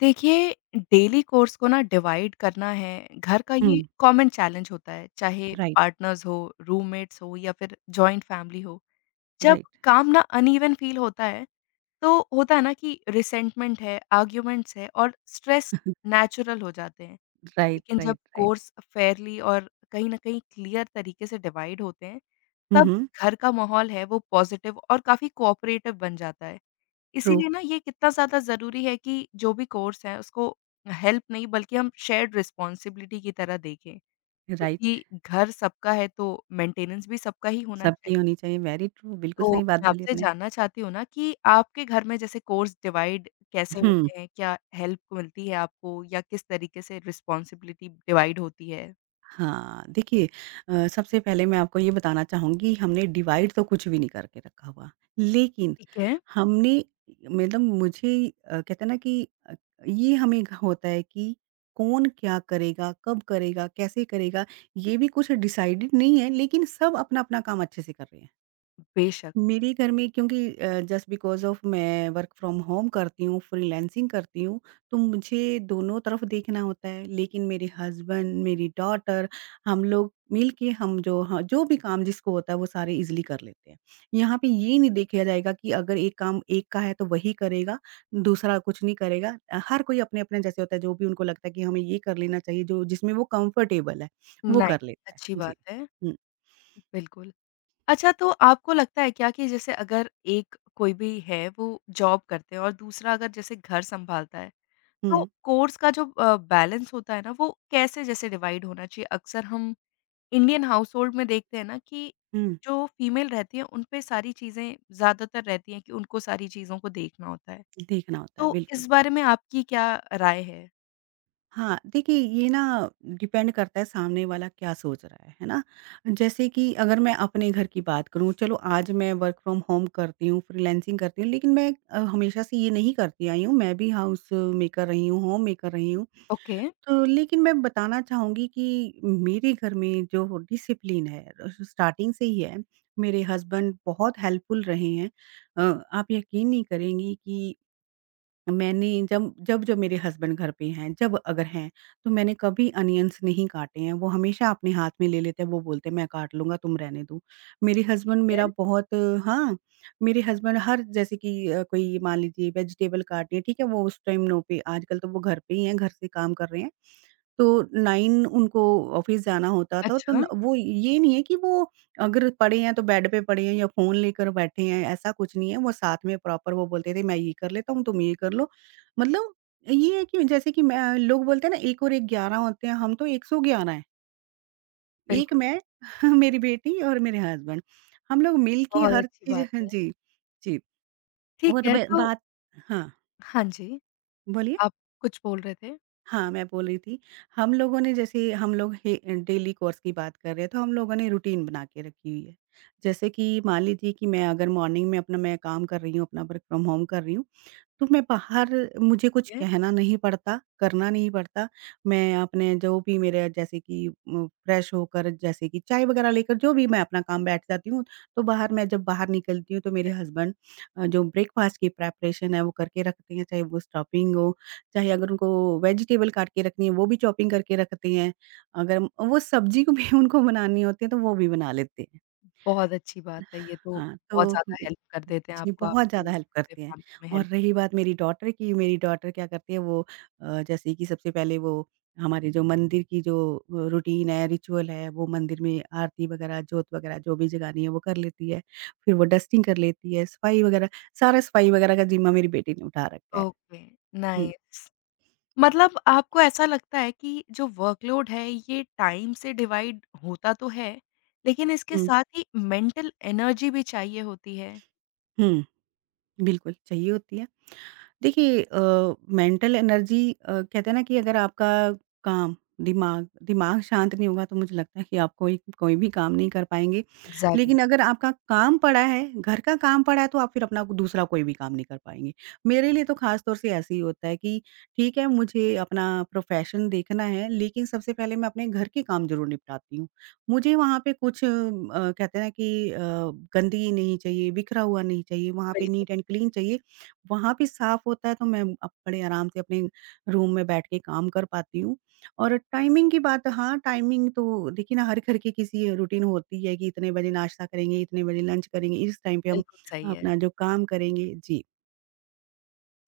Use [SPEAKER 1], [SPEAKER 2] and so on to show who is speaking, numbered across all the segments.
[SPEAKER 1] देखिए, daily course को ना डिवाइड करना है, घर का ये
[SPEAKER 2] हुँ,
[SPEAKER 1] कॉमन चैलेंज होता है, चाहे
[SPEAKER 2] राइट,
[SPEAKER 1] पार्टनर्स हो, रूममेट्स हो या फिर जॉइंट फैमिली हो। जब
[SPEAKER 2] राइट,
[SPEAKER 1] काम ना अनइवन फील होता है, तो होता है ना कि रिसेंटमेंट है, आर्ग्यूमेंट्स है और स्ट्रेस नेचुरल हो जाते हैं।
[SPEAKER 2] राइट,
[SPEAKER 1] लेकिन जब
[SPEAKER 2] राइट, राइट।
[SPEAKER 1] कोर्स फेयरली और कहीं न कहीं क्लियर तरीके से डिवाइड होते हैं,
[SPEAKER 2] हुँ,
[SPEAKER 1] तब
[SPEAKER 2] हुँ,
[SPEAKER 1] घर का माहौल है वो पॉज़िटिव और काफ़ी कोऑपरेटिव बन जाता है।
[SPEAKER 2] ट्रू,
[SPEAKER 1] इसीलिए ना ये कितना ज़्यादा ज़रूरी है कि जो भी कोर्स है उसको हेल्प नहीं बल्कि हम शेयर्ड रिस्पॉन्सिबिलिटी की तरह देखें।
[SPEAKER 2] राइट,
[SPEAKER 1] क्योंकि घर सबका है तो मेंटेनेंस भी सबका ही होना चाहिए।
[SPEAKER 2] सबकी होनी चाहिए, वेरी ट्रू, बिल्कुल
[SPEAKER 1] तो
[SPEAKER 2] सही बात
[SPEAKER 1] मैं
[SPEAKER 2] बोली
[SPEAKER 1] आपसे
[SPEAKER 2] आपने।
[SPEAKER 1] जानना चाहती हूँ ना कि आपके घर में जैसे कोर्स डिवाइड कैसे
[SPEAKER 2] हुँ,
[SPEAKER 1] होते हैं? क्या हेल्प मिलती है आपको या किस तरीके से रिस्पॉन्सिबिलिटी डिवाइड होती है?
[SPEAKER 2] हाँ, देखिए सबसे पहले मैं आपको ये बताना चाहूँगी हमने डिवाइड तो कुछ भी नहीं करके रखा हुआ, लेकिन
[SPEAKER 1] ठीक है,
[SPEAKER 2] हमने मतलब मुझे कहते हैं ना कि ये हमें होता है कि कौन क्या करेगा, कब करेगा, कैसे करेगा, ये भी कुछ डिसाइडेड नहीं है, लेकिन सब अपना-अपना काम अच्छे से कर रहे हैं।
[SPEAKER 1] बेशक।
[SPEAKER 2] मेरे घर में क्योंकि जस्ट बिकॉज़ ऑफ मैं वर्क फ्रॉम होम करती हूँ, फ्रीलांसिंग करती हूँ, तो मुझे दोनों तरफ देखना होता है। लेकिन मेरे हस्बैंड, मेरी डॉटर, हम लोग मिल के हम जो ह जो भी काम जिसको होता है वो सारे ईज़िली कर लेते हैं। यहाँ पे ये नहीं देखा जाएगा कि अगर एक काम एक का है तो वही करेगा, दूसरा कुछ नहीं करेगा। हर कोई अपने-अपने जैसे होता है जो भी उनको लगता है कि हमें ये कर लेना चाहिए जो जिसमें वो कंफर्टेबल है, वो
[SPEAKER 1] नाइस,
[SPEAKER 2] कर लेता
[SPEAKER 1] अच्छी
[SPEAKER 2] है। जी।
[SPEAKER 1] बात है।
[SPEAKER 2] हुँ,
[SPEAKER 1] बिल्कुल। अच्छा तो आपको लगता है क्या कि जैसे अगर एक कोई भी है वो जॉब करते हैं और दूसरा अगर जैसे घर संभालता है, तो
[SPEAKER 2] हुँ,
[SPEAKER 1] कोर्स का जो बैलेंस होता है ना वो कैसे जैसे डिवाइड होना चाहिए? अक्सर हम इंडियन हाउसहोल्ड में देखते हैं ना कि
[SPEAKER 2] हुँ,
[SPEAKER 1] जो फीमेल रहती है उन पे सारी चीज़ें ज़्यादातर रहती हैं कि उनको सारी चीज़ों को देखना होता है।
[SPEAKER 2] देखना होता है,
[SPEAKER 1] तो
[SPEAKER 2] बिल्कुल।
[SPEAKER 1] इस बारे में आपकी क्या राय है?
[SPEAKER 2] हाँ, देखिए ये ना डिपेंड करता है सामने वाला क्या सोच रहा है ना? जैसे कि अगर मैं अपने घर की बात करूँ, चलो आज मैं वर्क फ्रॉम होम करती हूँ, फ्रीलांसिंग करती हूँ, लेकिन मैं हमेशा से ये नहीं करती आई हूँ, मैं भी हाउस मेकर रही हूँ, होम मेकर रही हूँ।
[SPEAKER 1] ओके,
[SPEAKER 2] तो लेकिन मैं बताना चाहूँगी कि मेरे घर में जो डिसिप्लिन है स्टार्टिंग से ही है, मेरे हस्बैंड बहुत हेल्पफुल रहे हैं। आप यकीन नहीं करेंगी कि मैंने जब जब जो मेरे हस्बैंड घर पे हैं, जब अगर हैं, तो मैंने कभी अनियंस नहीं काटे हैं, वो हमेशा अपने हाथ में ले लेते हैं, वो बोलते हैं मैं काट लूँगा तुम रहने दो। मेरे
[SPEAKER 1] ठीक
[SPEAKER 2] हस्बैंड
[SPEAKER 1] है।
[SPEAKER 2] मेरा बहुत हाँ, मेरे हस्बैंड हर जैसे कि कोई मान लीजिए वेजिटेबल काटनी है, ठीक है, वो उस टाइम नो पे आजकल तो वो घर पे ही हैं, घर से काम कर रहे हैं। तो 9 उनको ऑफ़िस जाना होता था, तो
[SPEAKER 1] अच्छा,
[SPEAKER 2] न वो ये नहीं है कि वो अगर पड़े हैं, तो बेड पे पड़े हैं या फ़ोन लेकर बैठे हैं, ऐसा कुछ नहीं है। वो साथ में प्रॉपर वो बोलते थे, "मैं ये कर लेता हूँ, तुम ये कर लो।" मतलब ये है कि जैसे कि मैं लोग बोलते हैं ना, 1 और 1 11 होते हैं, हम तो 111 हैं। 1
[SPEAKER 1] बिल्कुल,
[SPEAKER 2] मैं, मेरी बेटी और मेरे हस्बैंड। हम लोग मिल के
[SPEAKER 1] बहुत
[SPEAKER 2] हर
[SPEAKER 1] अच्छी
[SPEAKER 2] चीज़
[SPEAKER 1] बात
[SPEAKER 2] हाँ
[SPEAKER 1] है।
[SPEAKER 2] जी, जी।
[SPEAKER 1] ठीक
[SPEAKER 2] और
[SPEAKER 1] है,
[SPEAKER 2] ब
[SPEAKER 1] तो
[SPEAKER 2] बात हाँ,
[SPEAKER 1] हाँ जी,
[SPEAKER 2] बोलिए?
[SPEAKER 1] आप कुछ बोल रहे थे?
[SPEAKER 2] हाँ, मैं बोल रही थी, हम लोगों ने जैसे हम लोग हे डेली कोर्स की बात कर रहे हैं, तो हम लोगों ने रूटीन बना के रखी हुई है। जैसे कि मान लीजिए कि मैं अगर मॉर्निंग में अपना मैं काम कर रही हूँ, अपना वर्क फ्रॉम होम कर रही हूँ, तो मैं बाहर मुझे कुछ कहना नहीं पड़ता, करना नहीं पड़ता। मैं अपने जो भी मेरे जैसे कि फ्रेश होकर जैसे कि चाय वगैरह लेकर जो भी मैं अपना काम बैठ जाती हूँ, तो बाहर मैं जब बाहर निकलती हूँ तो मेरे हस्बैंड जो ब्रेकफ़ास्ट की प्रेपरेशन है वो करके रखते हैं, चाहे वो स्टफिंग हो, चाहे अगर उनको वेजिटेबल काट के रखनी है वो भी चॉपिंग करके रखते हैं। अगर वो सब्ज़ी को भी उनको बनानी होती है तो वो भी बना लेते हैं।
[SPEAKER 1] बहुत अच्छी बात है, ये तो
[SPEAKER 2] हाँ,
[SPEAKER 1] बहुत
[SPEAKER 2] तो
[SPEAKER 1] ज़्यादा
[SPEAKER 2] बि
[SPEAKER 1] हेल्प कर देते हैं
[SPEAKER 2] जी,
[SPEAKER 1] आपको
[SPEAKER 2] बहुत ज़्यादा
[SPEAKER 1] आपकी
[SPEAKER 2] हेल्प
[SPEAKER 1] पूरे
[SPEAKER 2] करती हैं
[SPEAKER 1] फैमिली में
[SPEAKER 2] और
[SPEAKER 1] हेल्प।
[SPEAKER 2] रही बात मेरी डॉटर की, मेरी डॉटर क्या करती है वो जैसे कि सबसे पहले वो हमारे जो मंदिर की जो रूटीन है, रिचुअल है, वो मंदिर में आरती वगैरह, जोत वगैरह जो भी जगानी है वो कर लेती है। फिर वो डस्टिंग कर लेती है, सफाई वगैरह सारा सफाई वगैरह का ज़िम्मा मेरी बेटी ने उठा रखा है।
[SPEAKER 1] ओके,
[SPEAKER 2] हुँ,
[SPEAKER 1] नाइस। मतलब आपको ऐसा लगता है कि जो वर्कलोड है ये टाइम से डिवाइड होता तो है, लेकिन इसके
[SPEAKER 2] हुँ,
[SPEAKER 1] साथ ही मेंटल एनर्जी भी चाहिए होती है?
[SPEAKER 2] हुँ, बिल्कुल चाहिए होती है। देखिए मेंटल एनर्जी कहते हैं ना कि अगर आपका काम दिमाग दिमाग शांत नहीं होगा तो मुझे लगता है कि आप कोई कोई भी काम नहीं कर पाएँगे।
[SPEAKER 1] एग्ज़ैक्टली,
[SPEAKER 2] लेकिन अगर आपका काम पड़ा है, घर का काम पड़ा है तो आप फिर अपना दूसरा कोई भी काम नहीं कर पाएँगे। मेरे लिए तो ख़ास तौर से ऐसे ही होता है कि ठीक है मुझे अपना प्रोफ़ेशन देखना है लेकिन सबसे पहले मैं अपने घर के काम ज़रूर निपटाती हूँ। मुझे वहाँ पे कुछ कहते हैं ना कि गंदगी नहीं चाहिए, बिखरा हुआ नहीं चाहिए, वहाँ पे
[SPEAKER 1] बिल्कुल,
[SPEAKER 2] नीट एंड क्लीन चाहिए। वहाँ भी साफ़ होता है तो मैं अब बड़े आराम से अपने रूम में बैठ के काम कर पाती हूँ। और टाइमिंग की बात हाँ, टाइमिंग तो देखिए ना हर घर की किसी रूटीन होती है कि इतने बजे नाश्ता करेंगे, इतने बजे लंच करेंगे, इस टाइम पे हम
[SPEAKER 1] बिल्कुल सही है।
[SPEAKER 2] अपना जो काम करेंगे। जी।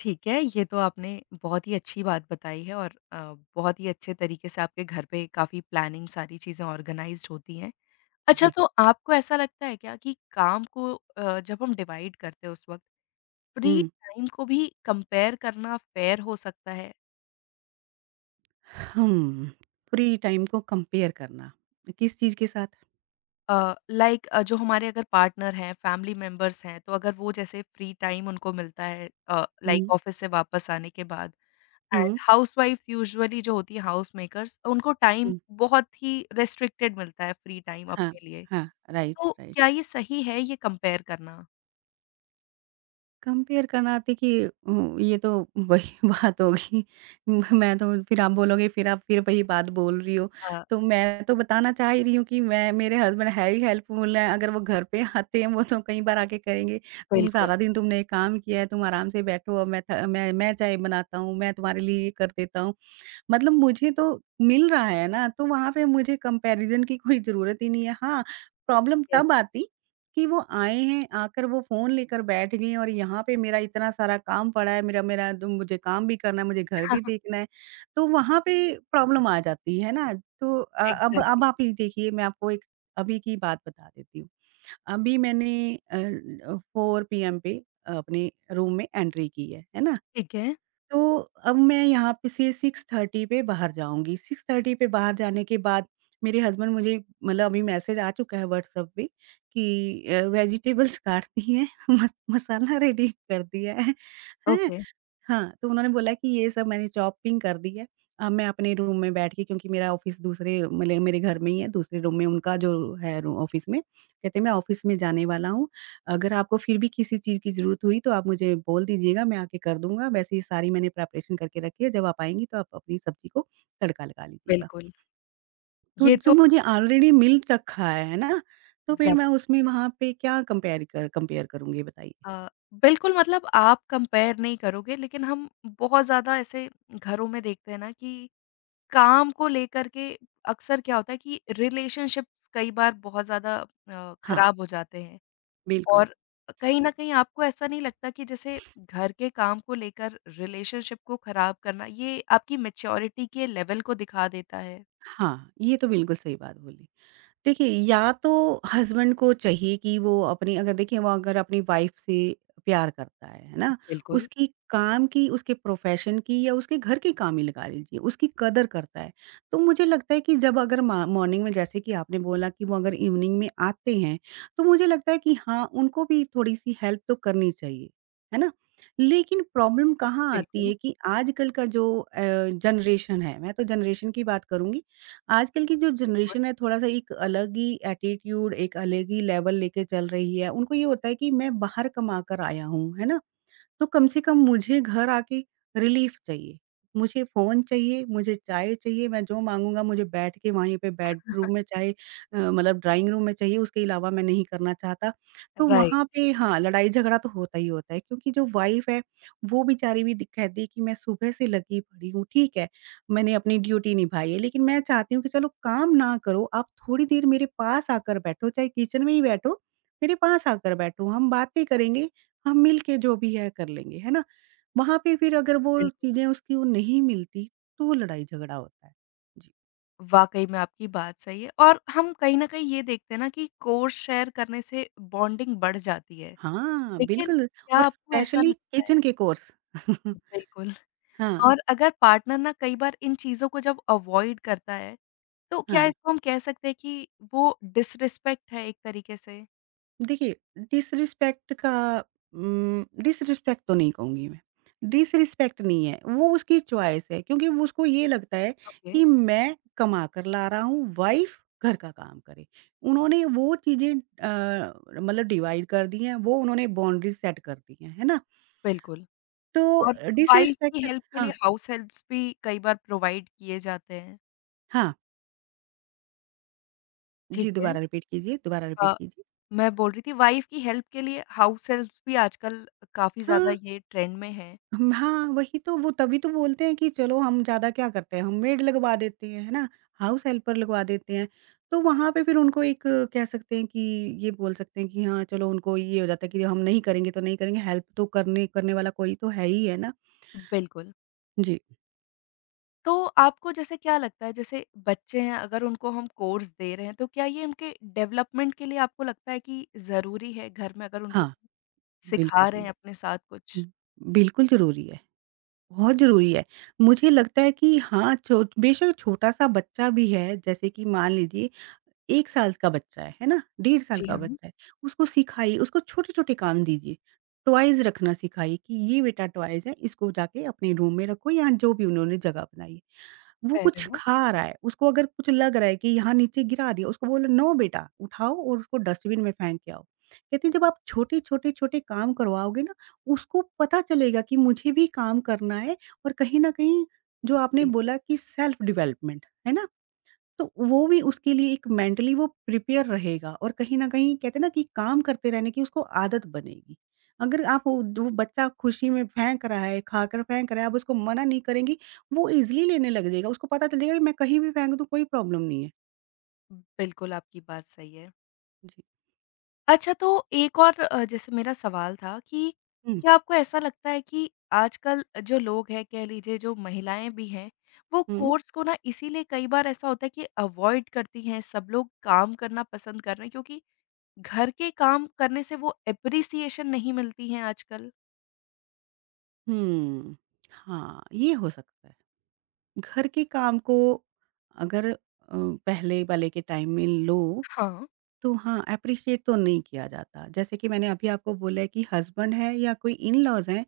[SPEAKER 1] ठीक है, ये तो आपने बहुत ही अच्छी बात बताई है और बहुत ही अच्छे तरीके से आपके घर पे काफ़ी प्लानिंग सारी चीज़ें ऑर्गेनाइज़्ड होती हैं। अच्छा
[SPEAKER 2] जी।
[SPEAKER 1] तो आपको ऐसा लगता है क्या कि काम को जब हम डिवाइड करते हैं उस वक़्त फ्री
[SPEAKER 2] हुँ।
[SPEAKER 1] टाइम को भी कंपेयर करना फ़ेयर हो सकता है?
[SPEAKER 2] हुँ, फ्री टाइम को कंपेयर करना, किस चीज़ के साथ?
[SPEAKER 1] लाइक जो हमारे अगर पार्टनर हैं, फैमिली मेंबर्स हैं, तो अगर वो जैसे फ्री टाइम उनको मिलता है लाइक
[SPEAKER 2] हुँ,
[SPEAKER 1] ऑफिस से वापस आने के बाद एंड
[SPEAKER 2] हुँ,
[SPEAKER 1] हाउसवाइफ्स यूजुअली जो होती हैं हाउस मेकर्स उनको टाइम
[SPEAKER 2] हुँ।
[SPEAKER 1] बहुत ही रिस्ट्रिक्टेड मिलता है फ्री टाइम
[SPEAKER 2] हाँ,
[SPEAKER 1] अपने लिए।
[SPEAKER 2] हाँ, राइट,
[SPEAKER 1] तो
[SPEAKER 2] राइट।
[SPEAKER 1] क्या ये सही है ये कंपेयर करना?
[SPEAKER 2] कंपेयर करना देखिए ये तो वही बात होगी। मैं तो फिर आप बोलोगे फिर आप फिर वही बात बोल रही हो।
[SPEAKER 1] अ,
[SPEAKER 2] तो मैं तो बताना चाह ही रही हूँ कि मैं मेरे हस्बैंड है ही हेल्पफुल हैं। अगर वो घर पे आते हैं वो तो कई बार आके कहेंगे, "तुम
[SPEAKER 1] बिल्कुल,
[SPEAKER 2] सारा दिन तुमने ये काम किया है, तुम आराम से बैठो अब मैं थ मैं चाय बनाता हूँ, मैं तुम्हारे लिए ये कर देता हूँ।" मतलब मुझे तो मिल रहा है ना, तो वहाँ पे मुझे कंपैरिज़न की कोई ज़रूरत ही नहीं है। हाँ, प्रॉब्लम
[SPEAKER 1] यस।
[SPEAKER 2] तब आती कि वो आए हैं, आकर वो फ़ोन लेकर बैठ गए हैं और यहाँ पे मेरा इतना सारा काम पड़ा है, मेरा मेरा द मुझे काम भी करना है, मुझे घर भी देखना है, तो वहाँ पे प्रॉब्लम आ जाती है ना। तो अब
[SPEAKER 1] एग्ज़ैक्टली,
[SPEAKER 2] अब आप ये देखिए मैं आपको एक अभी की बात बता देती हूँ। अभी मैंने अ, 4 पीएम पे अपने रूम में एंट्री की है ना?
[SPEAKER 1] ठीक है,
[SPEAKER 2] तो अब मैं यहाँ पे से 6:30 पे बाहर जाऊँगी, 6:30 पे बाहर जाने के बाद मेरे हस्बैंड मुझे मतलब अभी मैसेज आ चुका है व्हाट्सएप पे कि वेजिटेबल्स काट दी हैं, मस मसाला रेडी कर दिया है, हैं?
[SPEAKER 1] ओके।
[SPEAKER 2] हाँ, तो उन्होंने बोला कि ये सब मैंने चॉपिंग कर दी है। अब मैं अपने रूम में बैठ के क्योंकि मेरा ऑफ़िस दूसरे मले मेरे घर में ही है, दूसरे रूम में उनका जो है रू ऑफ़िस में, कहते मैं ऑफ़िस में जाने वाला हूँ। अगर आपको फिर भी किसी चीज़ की ज़रूरत हुई तो आप मुझे बोल दीजिएगा, मैं आके कर दूँगा। वैसे ही सारी मैंने प्रिपरेशन करके रखी है, जब आप आएँगी तो आप अपनी सब्ज़ी को तड़का लगा लीजिएगा।
[SPEAKER 1] बिल्कुल,
[SPEAKER 2] तो
[SPEAKER 1] ये
[SPEAKER 2] जो
[SPEAKER 1] तो
[SPEAKER 2] मुझे ऑलरेडी मिल रखा है ना? तो फिर
[SPEAKER 1] एग्ज़ैक्ट
[SPEAKER 2] मैं उसमें वहाँ पे क्या कंपेयर करूँगी बताइए?
[SPEAKER 1] अ, बिल्कुल मतलब आप कंपेयर नहीं करोगे लेकिन हम बहुत ज़्यादा ऐसे घरों में देखते हैं ना कि काम को लेकर के अक्सर क्या होता है कि रिलेशनशिप्स कई बार बहुत ज़्यादा
[SPEAKER 2] हाँ,
[SPEAKER 1] खराब हो जाते हैं
[SPEAKER 2] बिल्कुल।
[SPEAKER 1] और कहीं न कहीं आपको ऐसा नहीं लगता कि जैसे घर के काम को लेकर रिलेशनशिप को खराब करना ये आपकी मैच्योरिटी के लेवल को दिखा देता है?
[SPEAKER 2] हाँ, ये तो बिल्कुल सही बात बोली। देखिए, या तो हस्बैंड को चाहिए कि वो अपनी अगर देखिए वो अगर अपनी वाइफ़ से प्यार करता है ना?
[SPEAKER 1] बिल्कुल,
[SPEAKER 2] उसकी काम की, उसके प्रोफ़ेशन की या उसके घर के काम ही लगा लीजिए, उसकी कदर करता है। तो मुझे लगता है कि जब अगर मा मॉर्निंग में जैसे कि आपने बोला कि वो अगर इवनिंग में आते हैं, तो मुझे लगता है कि हाँ, उनको भी थोड़ी-सी हेल्प तो करनी चाहिए, है ना? लेकिन प्रॉब्लम कहाँ आती
[SPEAKER 1] बिल्कुल,
[SPEAKER 2] है कि आजकल का जो जनरेशन है, मैं तो जनरेशन की बात करूँगी आजकल की जो
[SPEAKER 1] बिल्कुल।
[SPEAKER 2] जनरेशन है थोड़ा-सा एक अलग ही एटीट्यूड, एक अलग ही लेवल लेके चल रही है। उनको ये होता है कि मैं बाहर कमा कर आया हूँ, है ना? तो कम से कम मुझे घर आके रिलीफ चाहिए। मुझे फ़ोन चाहिए, मुझे चाय चाहिए, मैं जो माँगूँगा मुझे बैठ के वहीं पे बेडरूम में चाहे मतलब ड्राइंग रूम में चाहिए, उसके अलावा मैं नहीं करना चाहता। तो वहाँ
[SPEAKER 1] राइट,
[SPEAKER 2] पे हाँ, लड़ाई-झगड़ा तो होता ही होता है क्योंकि जो वाइफ़ है, वो बेचारी भी दिक कहती है कि मैं सुबह से लगी पड़ी हूँ, ठीक है, मैंने अपनी ड्यूटी निभाई है, लेकिन मैं चाहती हूँ कि चलो काम ना करो, आप थोड़ी देर मेरे पास आकर बैठो, चाहे किचन में ही बैठो, मेरे पास आकर बैठो, हम बातें करेंगे। हम मिल के जो भी है कर लेंगे, है ना? वहाँ पे फिर अगर वो
[SPEAKER 1] बिल्कुल।
[SPEAKER 2] चीज़ें उसकी वो नहीं मिलती, तो वो लड़ाई-झगड़ा होता है। जी।
[SPEAKER 1] वाक़ई में आपकी बात सही है और हम कहीं न कहीं ये देखते हैं ना कि कोर्स शेयर करने से बॉन्डिंग बढ़ जाती है।
[SPEAKER 2] हाँ,
[SPEAKER 1] लेकिन
[SPEAKER 2] बिल्कुल
[SPEAKER 1] क्या
[SPEAKER 2] और
[SPEAKER 1] आपको ऐसा
[SPEAKER 2] स्पेशली
[SPEAKER 1] लगता है
[SPEAKER 2] किचन के कोर्स।
[SPEAKER 1] बिल्कुल
[SPEAKER 2] हाँ,
[SPEAKER 1] और अगर पार्टनर ना कई बार इन चीज़ों को जब अवॉइड करता है, तो क्या
[SPEAKER 2] हाँ।
[SPEAKER 1] इसको हम कह सकते हैं कि वो डिसरिस्पेक्ट है एक तरीके से?
[SPEAKER 2] देखिए, डिसरिस्पेक्ट का डिसरिस्पेक्ट तो नहीं कहूँगी मैं। डिसरिस्पेक्ट नहीं है, वो उसकी चॉइस है क्योंकि वो उसको ये लगता है
[SPEAKER 1] ओके,
[SPEAKER 2] कि मैं कमा कर ला रहा हूँ, वाइफ़ घर का काम करे। उन्होंने वो चीज़ें मतलब डिवाइड कर दी हैं, वो उन्होंने बाउंड्री सेट कर दी हैं, है ना?
[SPEAKER 1] बिल्कुल और
[SPEAKER 2] तो
[SPEAKER 1] वाइफ़ की
[SPEAKER 2] डिसरिस्पेक्ट
[SPEAKER 1] हेल्प के लिए
[SPEAKER 2] हाँ,
[SPEAKER 1] हाउस हेल्प्स भी कई बार प्रोवाइड किए जाते हैं।
[SPEAKER 2] हाँ। जी,
[SPEAKER 1] ठीक है।
[SPEAKER 2] दोबारा रिपीट कीजिए, दोबारा रिपीट
[SPEAKER 1] अ
[SPEAKER 2] कीजिए।
[SPEAKER 1] मैं बोल रही थी वाइफ की हेल्प के लिए हाउस हेल्प्स भी आजकल काफ़ी ज़्यादा
[SPEAKER 2] हाँ।
[SPEAKER 1] ये ट्रेंड में हैं।
[SPEAKER 2] हम हाँ, वही तो वो तभी तो बोलते हैं कि चलो हम ज़्यादा क्या करते हैं, हम मेड लगवा देते हैं, है ना? हाउस हेल्पर लगवा देते हैं। तो वहाँ पे फिर उनको एक कह सकते हैं कि ये बोल सकते हैं कि हाँ, चलो उनको ये हो जाता है कि हम नहीं करेंगे तो नहीं करेंगे, हेल्प तो करने करने वाला कोई तो है ही, है ना?
[SPEAKER 1] बिल्कुल।
[SPEAKER 2] जी,
[SPEAKER 1] तो आपको जैसे क्या लगता है जैसे बच्चे हैं अगर उनको हम कोर्स दे रहे हैं तो क्या ये उनके डेवलपमेंट के लिए आपको लगता है कि ज़रूरी है घर में अगर उनको
[SPEAKER 2] हाँ,
[SPEAKER 1] सिखा
[SPEAKER 2] बिल्कुल।
[SPEAKER 1] रहे हैं अपने साथ कुछ?
[SPEAKER 2] उम, बिल्कुल ज़रूरी है, बहुत ज़रूरी है। मुझे लगता है कि हाँ, छो बेशक छोटा-सा बच्चा भी है, जैसे कि मान लीजिए 1 साल का बच्चा है ना? 1.5 साल
[SPEAKER 1] जी
[SPEAKER 2] का
[SPEAKER 1] हाँ।
[SPEAKER 2] बच्चा है, उसको सिखाइए, उसको छोटे-छोटे काम दीजिए। टॉयज़ रखना सिखाइए कि ये बेटा टॉयज़ है, इसको जाके अपने रूम में रखो या जो भी उन्होंने जगह बनाई है। वो
[SPEAKER 1] फ़ेयर है
[SPEAKER 2] कुछ
[SPEAKER 1] ना?
[SPEAKER 2] खा रहा है, उसको अगर कुछ लग रहा है कि यहाँ नीचे गिरा दिया, उसको बोलो, "नो बेटा, उठाओ और उसको डस्टबिन में फेंक के आओ।" कहती है, "जब आप छोटे-छोटे छोटे छोटे काम करवाओगे ना, उसको पता चलेगा कि मुझे भी काम करना है और कहीं न कहीं जो आपने
[SPEAKER 1] बिल्कुल,
[SPEAKER 2] बोला कि सेल्फ डेवलपमेंट, है ना? तो वो भी उसके लिए एक मेंटली वो प्रिपेयर रहेगा और कहीं न कहीं कहते हैं ना कि काम करते रहने की उसको आदत बनेगी। अगर आप वो जो बच्चा खुशी में फेंक रहा है, खाकर फेंक रहा है, आप उसको मना नहीं करेंगी, वो ईज़िली लेने लग जाएगा। उसको पता चल जाएगा कि मैं कहीं भी फेंक दूँ कोई प्रॉब्लम नहीं है।
[SPEAKER 1] बिल्कुल आपकी बात सही है।
[SPEAKER 2] जी।
[SPEAKER 1] अच्छा तो एक और जैसे मेरा सवाल था कि
[SPEAKER 2] हुँ,
[SPEAKER 1] क्या आपको ऐसा लगता है कि आजकल जो लोग हैं कह लीजिए जो महिलाएँ भी हैं, वो
[SPEAKER 2] हुँ,
[SPEAKER 1] कोर्स को ना इसीलिए कई बार ऐसा होता है कि अवॉइड करती हैं, सब लोग काम करना पसंद कर रहे हैं क्योंकि घर के काम करने से वो एप्रिसिएशन नहीं मिलती है आजकल?
[SPEAKER 2] हुँ। हाँ, ये हो सकता है। घर के काम को अगर पहले वाले के टाइम में लो
[SPEAKER 1] हाँ,
[SPEAKER 2] तो हाँ, एप्रिशिएट तो नहीं किया जाता। जैसे कि मैंने अभी आपको बोला है कि हस्बैंड है या कोई इन-लॉज़ हैं,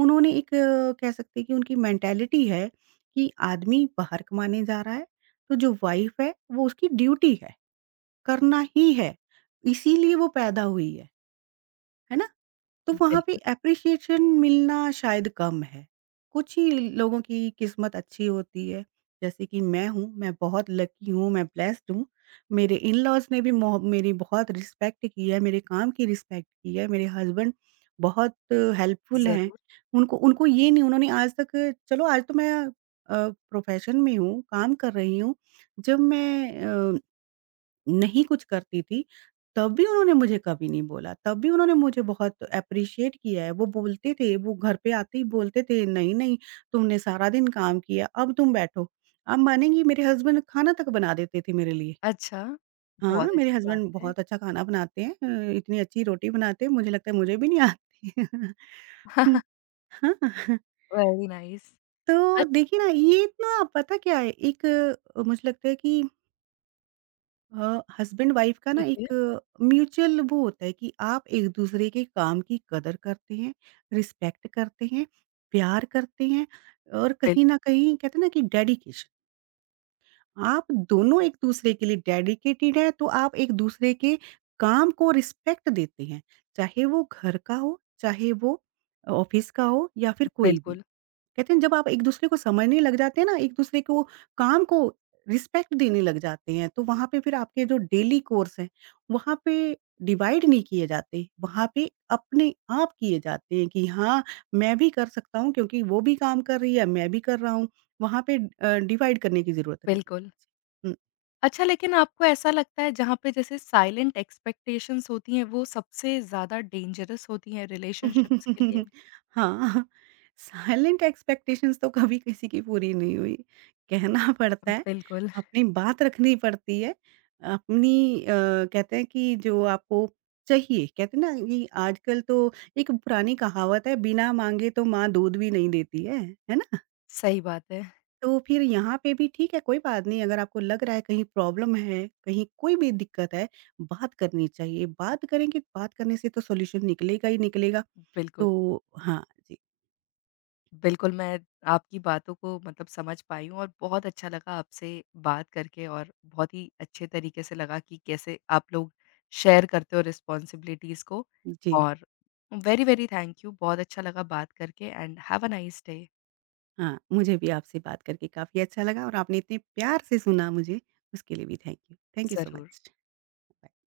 [SPEAKER 2] उन्होंने एक कह सकते हैं कि उनकी मेंटालिटी है कि आदमी बाहर कमाने जा रहा है, तो जो वाइफ़ है वो उसकी ड्यूटी है, करना ही है, इसीलिए वो पैदा हुई है। है ना? तो वहाँ पे
[SPEAKER 1] बिल्कुल,
[SPEAKER 2] एप्रिशिएशन मिलना शायद कम है। कुछ ही लोगों की किस्मत अच्छी होती है, जैसे कि मैं हूँ, मैं बहुत लकी हूँ, मैं ब्लेस्ड हूँ। मेरे इन-लॉज़ ने भी मोह मेरी बहुत रिस्पेक्ट की है, मेरे काम की रिस्पेक्ट की है, मेरे हस्बैंड बहुत हेल्पफुल हैं।
[SPEAKER 1] ज़रूर।
[SPEAKER 2] उनको उनको ये नहीं उन्होंने आज तक चलो आज तो मैं अ, प्रोफ़ेशन में हूँ, काम कर रही हूँ। जब मैं अ नहीं कुछ करती थी, तब भी उन्होंने मुझे कभी नहीं बोला, तब भी उन्होंने मुझे बहुत एप्रिशिएट किया है। वो बोलते थे, वो घर पे आते ही बोलते थे, "नहीं-नहीं, तुमने सारा दिन काम किया, अब तुम बैठो।" आप मानेंगी मेरे हस्बैंड खाना तक बना देते थे मेरे लिए।
[SPEAKER 1] अच्छा,
[SPEAKER 2] हाँ,
[SPEAKER 1] बहुत
[SPEAKER 2] मेरे
[SPEAKER 1] अच्छी बात
[SPEAKER 2] हस्बैंड
[SPEAKER 1] है।
[SPEAKER 2] बहुत अच्छा खाना बनाते हैं इतनी अच्छी रोटी बनाते हैं, मुझे लगता है मुझे भी नहीं आती। हुँ, हाँ,
[SPEAKER 1] वेरी नाइस। अ,
[SPEAKER 2] तो देखिए ना ये इतना पता क्या है एक मुझे लगता है कि हस्बैंड वाइफ का ना
[SPEAKER 1] ठीक
[SPEAKER 2] एक
[SPEAKER 1] है।
[SPEAKER 2] म्यूचुअल वो होता है कि आप एक दूसरे के काम की कदर करते हैं, रिस्पेक्ट करते हैं, प्यार करते हैं और कहीं
[SPEAKER 1] बिल्कुल,
[SPEAKER 2] न कहीं कहते हैं ना कि डेडिकेशन। आप दोनों एक दूसरे के लिए डेडिकेटेड हैं तो आप एक दूसरे के काम को रिस्पेक्ट देते हैं। चाहे वो घर का हो, चाहे वो ऑफिस का हो या फिर कोई भी।
[SPEAKER 1] बिल्कुल,
[SPEAKER 2] कहते हैं जब आप एक-दूसरे को समझने लग जाते हैं ना, एक-दूसरे को काम को रिस्पेक्ट देने लग जाते हैं, तो वहाँ पे फिर आपके जो डेली कोर्स हैं, वहाँ पे डिवाइड नहीं किए जाते। वहाँ पे अपने आप किए जाते हैं कि हाँ, मैं भी कर सकता हूँ क्योंकि वो भी काम कर रही है, मैं भी कर रहा हूँ। वहाँ पे डिवाइड करने की ज़रूरत नहीं है।
[SPEAKER 1] बिल्कुल।
[SPEAKER 2] हुँ।
[SPEAKER 1] अच्छा लेकिन आपको ऐसा लगता है जहाँ पे जैसे साइलेंट एक्सपेक्टेशंस होती हैं वो सबसे ज़्यादा डेंजरस होती हैं रिलेशनशिप्स के लिए?
[SPEAKER 2] हाँ, साइलेंट एक्सपेक्टेशंस तो कभी किसी की पूरी नहीं हुई। कहना पड़ता है,
[SPEAKER 1] बिल्कुल,
[SPEAKER 2] अपनी बात रखनी पड़ती है, अपनी अ, कहते हैं कि जो आपको चाहिए, कहते हैं ना ये आजकल तो एक पुरानी कहावत है, बिना माँगे तो माँ दूध भी नहीं देती है ना?
[SPEAKER 1] सही बात है।
[SPEAKER 2] तो फिर यहाँ पे भी ठीक है, कोई बात नहीं, अगर आपको लग रहा है कहीं प्रॉब्लम है, कहीं कोई भी दिक्कत है, बात करनी चाहिए। बात करेंगे, बात करने से तो सॉल्यूशन निकलेगा ही निकलेगा।
[SPEAKER 1] बिल्कुल,
[SPEAKER 2] तो हाँ, जी,
[SPEAKER 1] बिल्कुल मैं आपकी बातों को मतलब समझ पाई हूँ और बहुत अच्छा लगा आपसे बात करके और बहुत ही अच्छे तरीके से लगा कि कैसे आप लोग शेयर करते हो रिस्पॉन्सिबिलिटीज़ को
[SPEAKER 2] जी,
[SPEAKER 1] और वेरी, वेरी थैंक यू बहुत अच्छा लगा बात करके and have a nice day.
[SPEAKER 2] हाँ, मुझे भी आपसे बात करके काफ़ी अच्छा लगा और आपने इतने प्यार से सुना मुझे, उसके लिए भी thank you. Thank you so
[SPEAKER 1] ज़रूर।
[SPEAKER 2] मच। बाय।